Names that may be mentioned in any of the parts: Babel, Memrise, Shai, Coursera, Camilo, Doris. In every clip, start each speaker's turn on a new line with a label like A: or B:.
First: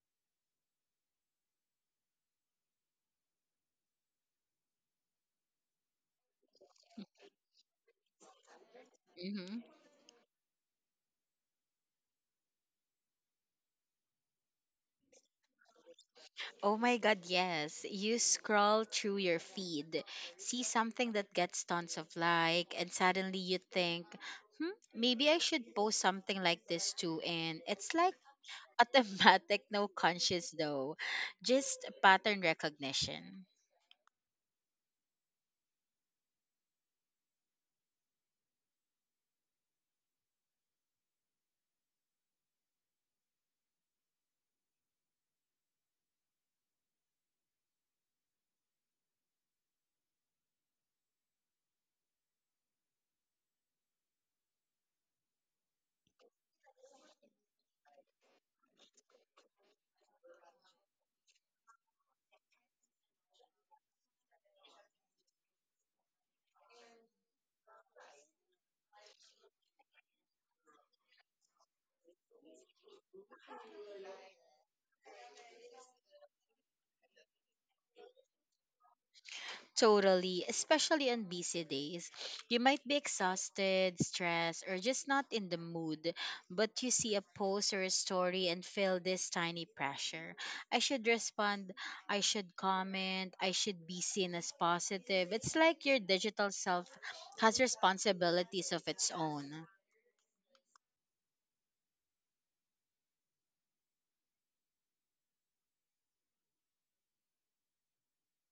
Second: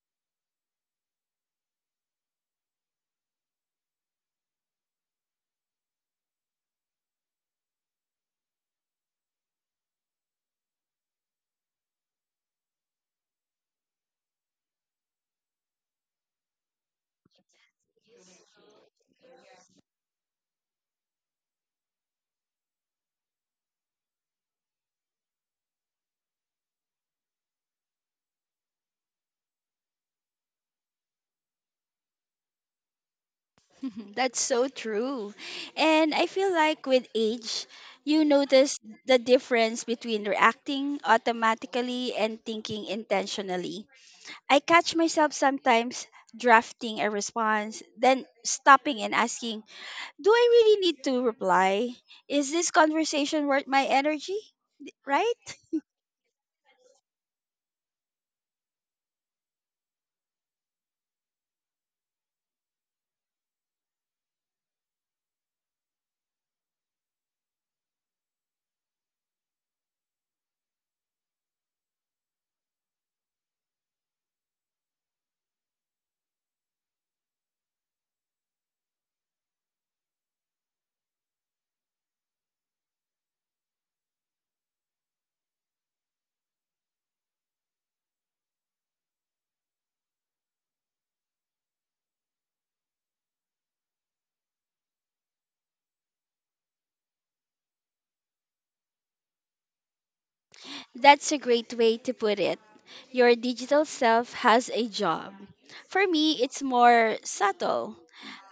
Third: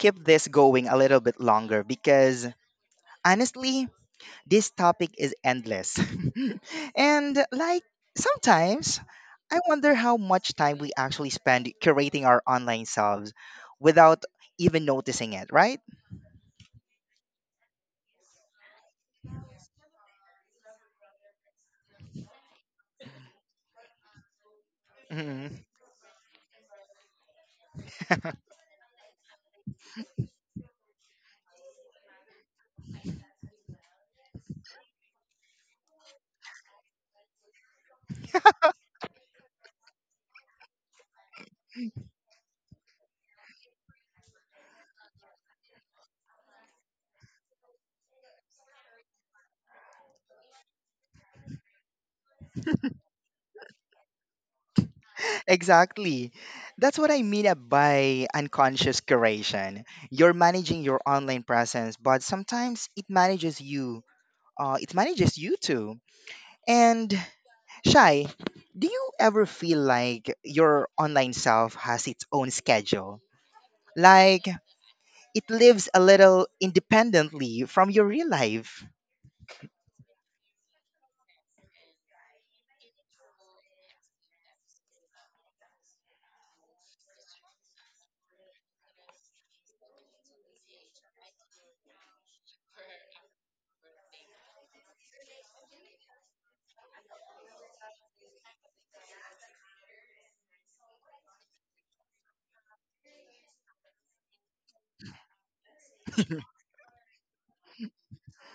A: keep this going a little bit longer because honestly, this topic is endless. and like Sometimes
B: Mm-hmm.
A: I wonder how much time we actually spend curating our online selves without even noticing it, right?
B: Oh my god, yes. You scroll through your feed, see something that gets tons of like, and suddenly you think, hmm, maybe I
A: Mhm.
B: should post something like this too. And it's like automatic, no conscious though, just pattern recognition.
C: That's so true. And I feel like with age, you notice the difference between reacting automatically and thinking intentionally. I catch myself sometimes drafting a response, then stopping and asking, do I really need to reply? Is this conversation worth my energy? Right?
A: Exactly. That's what I mean by unconscious curation. You're managing your online presence, but sometimes it manages you. It manages you too. And Shai, do you ever feel like your online self has its own schedule? Like it lives a little independently from your real life?
B: Totally, especially on busy days. You might be exhausted, stressed, or just not in the mood, but you see a post or a story and feel this tiny pressure. I should respond, I should comment, I should be seen as positive. It's like your digital self has responsibilities of its own.
C: That's a great way to put it. Your digital self has a job. For me, it's more subtle.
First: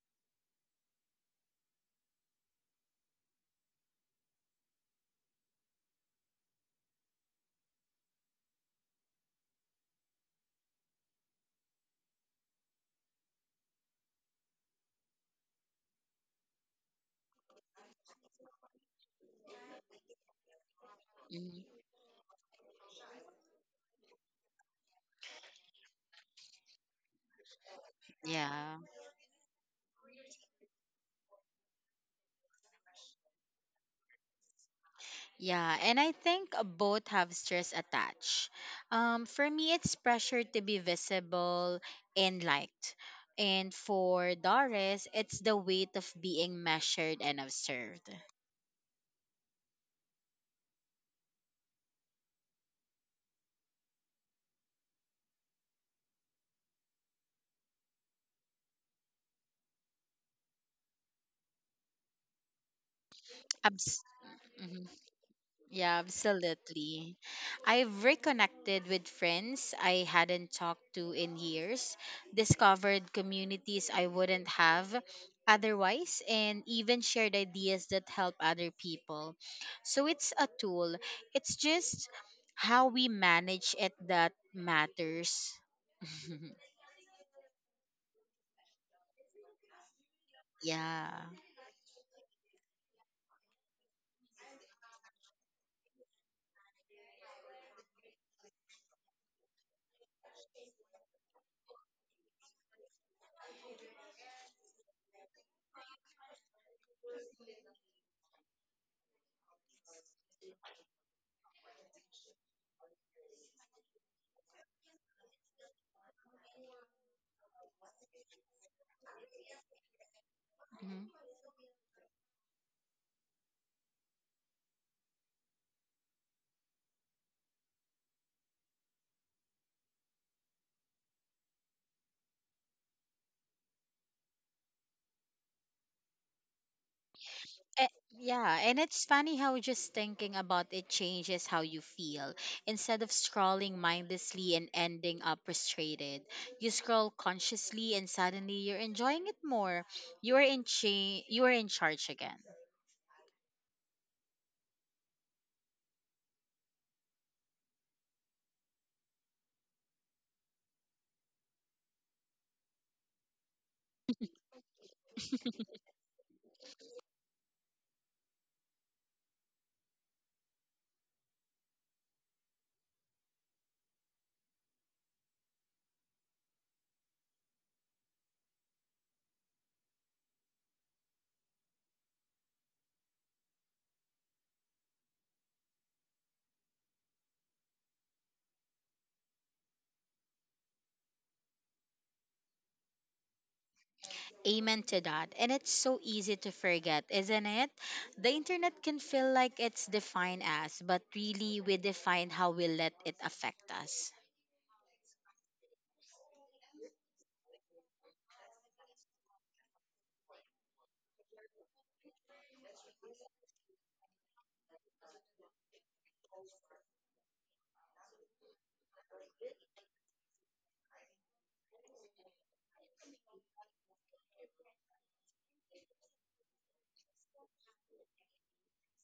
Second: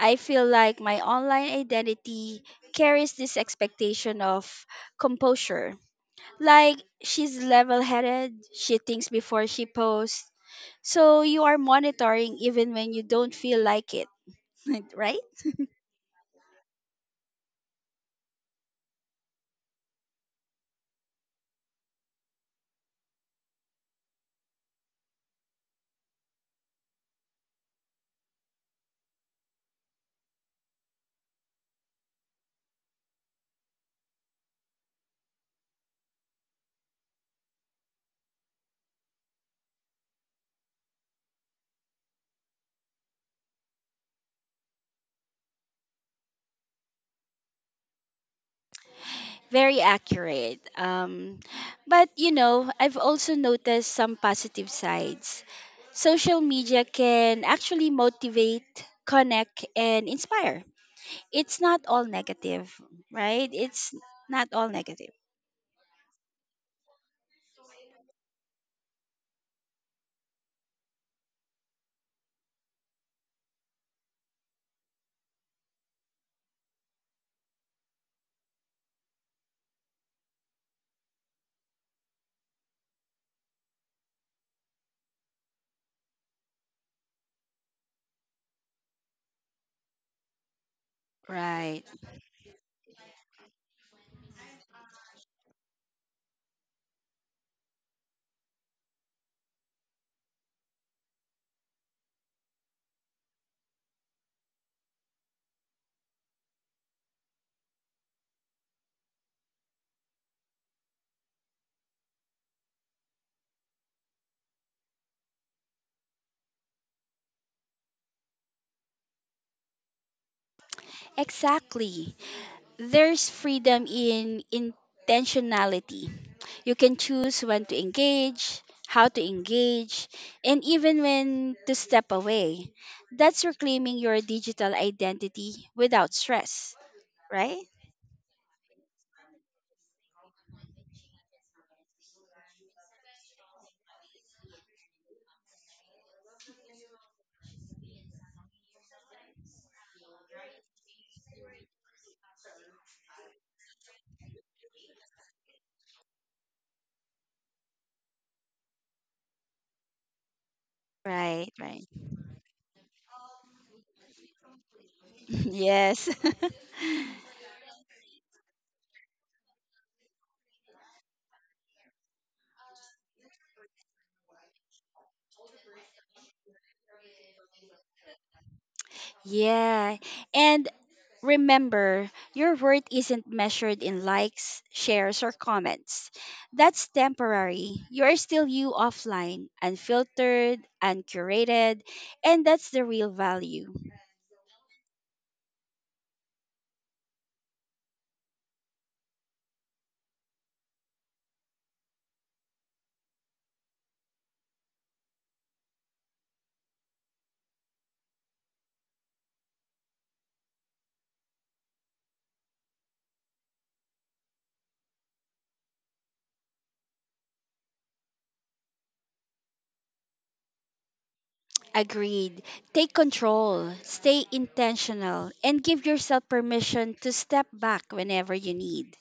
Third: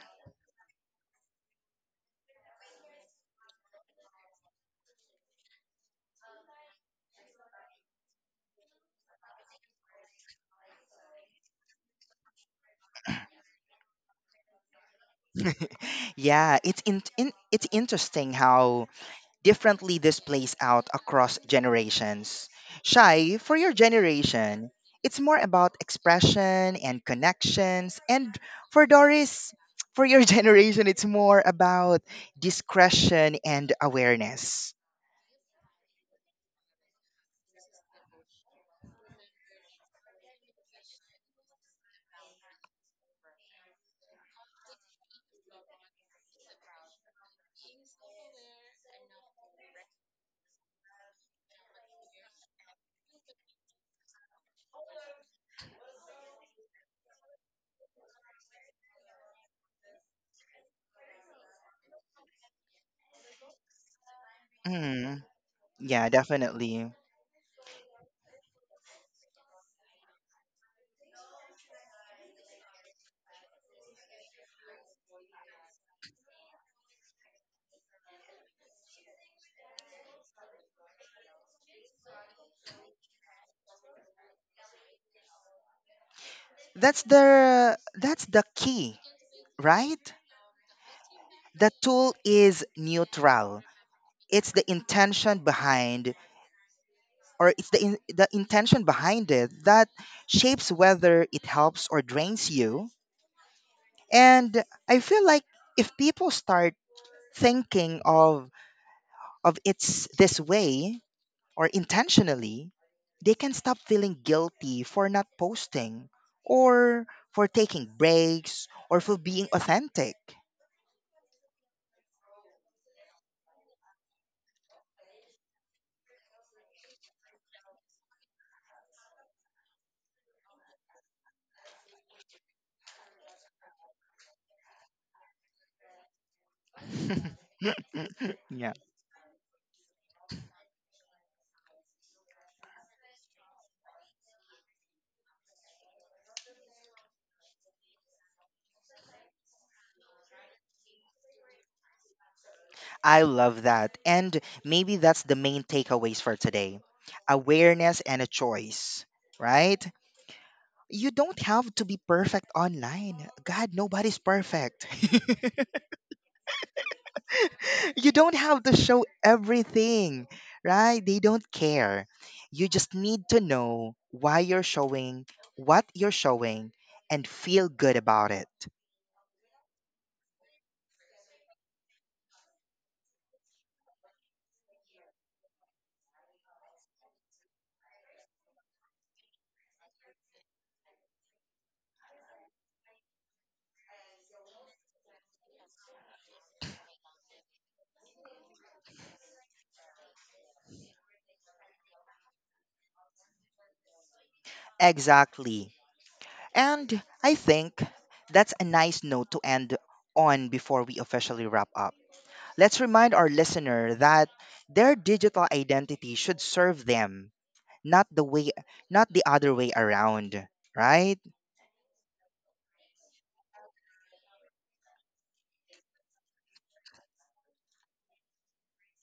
C: I feel like my online identity carries this expectation of composure. Like she's level headed, she thinks before she posts. So you are monitoring even when you don't feel like it, right?
A: Yeah, it's interesting how differently this plays out across
B: Mhm.
A: generations. Shai, for your generation, it's more about expression and connections, and
B: Yeah.
A: for Doris, for your generation, it's more about discretion and awareness.
B: Yeah, and I think both have stress attached. For me, it's pressure to be visible and liked. And for Doris, it's the weight of being measured and observed.
C: Very accurate. But you know, I've also noticed some positive sides. Social media can actually motivate, connect, and inspire. It's not all negative, right? It's
B: Abs-
C: not all
B: mm-hmm.
C: negative.
A: Mm,
B: Yeah,
A: yeah, definitely.
B: absolutely. I've reconnected with friends I hadn't talked to in years, discovered communities I wouldn't have otherwise, and even shared ideas that help other people. So it's a tool, it's just how we manage it that matters.
A: That's the key, right?
B: Yeah.
A: The
C: Right.
A: tool is neutral. It's the intention behind or it's the in, The intention behind it that shapes whether it helps or drains you. And I feel like if people start thinking of it's this way or intentionally, they can stop feeling guilty for not posting or for taking breaks or for being authentic.
B: Mm-hmm.
C: Exactly. There's freedom in intentionality. You can choose when to engage, how to engage, and even when to step away. That's reclaiming your digital identity without stress, right?
B: Eh, yeah,
A: Yeah,
B: and it's funny how just thinking about it changes how you feel. Instead of scrolling mindlessly and ending up frustrated, you scroll consciously and suddenly you're enjoying it more. You are in cha- you are in charge again.
A: I love that. And maybe that's the main takeaways for today, awareness and a choice, right? You don't
C: Right,
A: have to
C: right.
A: be perfect online. God, nobody's perfect.
C: Yes.
A: You don't have to show everything, right? They don't care. You just need to know why you're showing, what you're showing, and feel good about it.
C: Yeah. And remember, your worth isn't measured in likes, shares, or comments. That's temporary. You're still you offline, unfiltered, uncurated, and that's the real value.
B: Amen to that. And it's so easy to forget, isn't it? The internet can feel like it's defined us, but really we define how we let it affect us.
A: Exactly. And I think that's a nice note to end on before we officially wrap up. Let's remind our listener that their digital identity should serve them, not the way not the other way around, right?
C: Agreed. Take control, stay intentional, and give yourself permission to step back whenever you need.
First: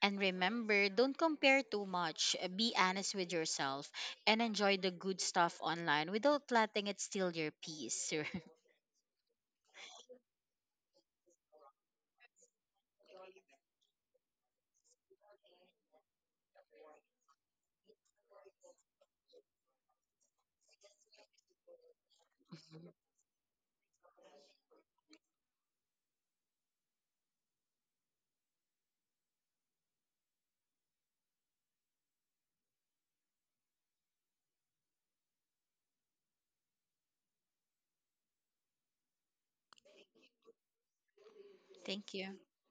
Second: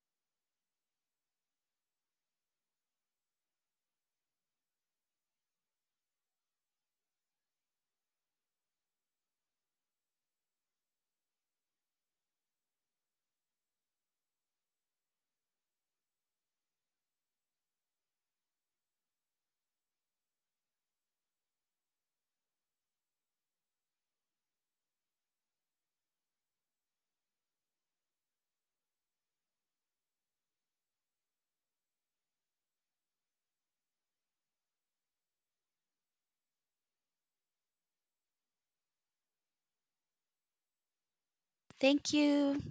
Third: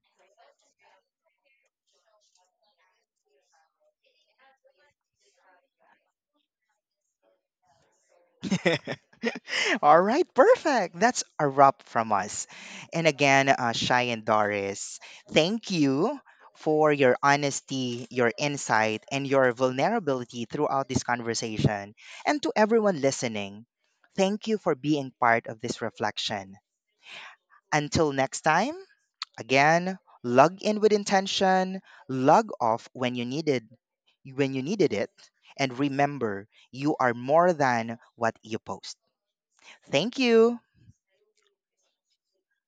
B: And remember, don't compare too much. Be honest with yourself and enjoy the good stuff online without letting it steal your peace.
A: All right, perfect. That's a wrap from us. And again, Shy and Doris, thank you for your honesty, your insight, and your vulnerability throughout this conversation. And to everyone listening, thank you for being part of this reflection. Until next time, again, log in with intention, log off when you needed it, and remember, you are more than what you post. Thank you.
B: Thank
C: Thank
B: you.
C: you.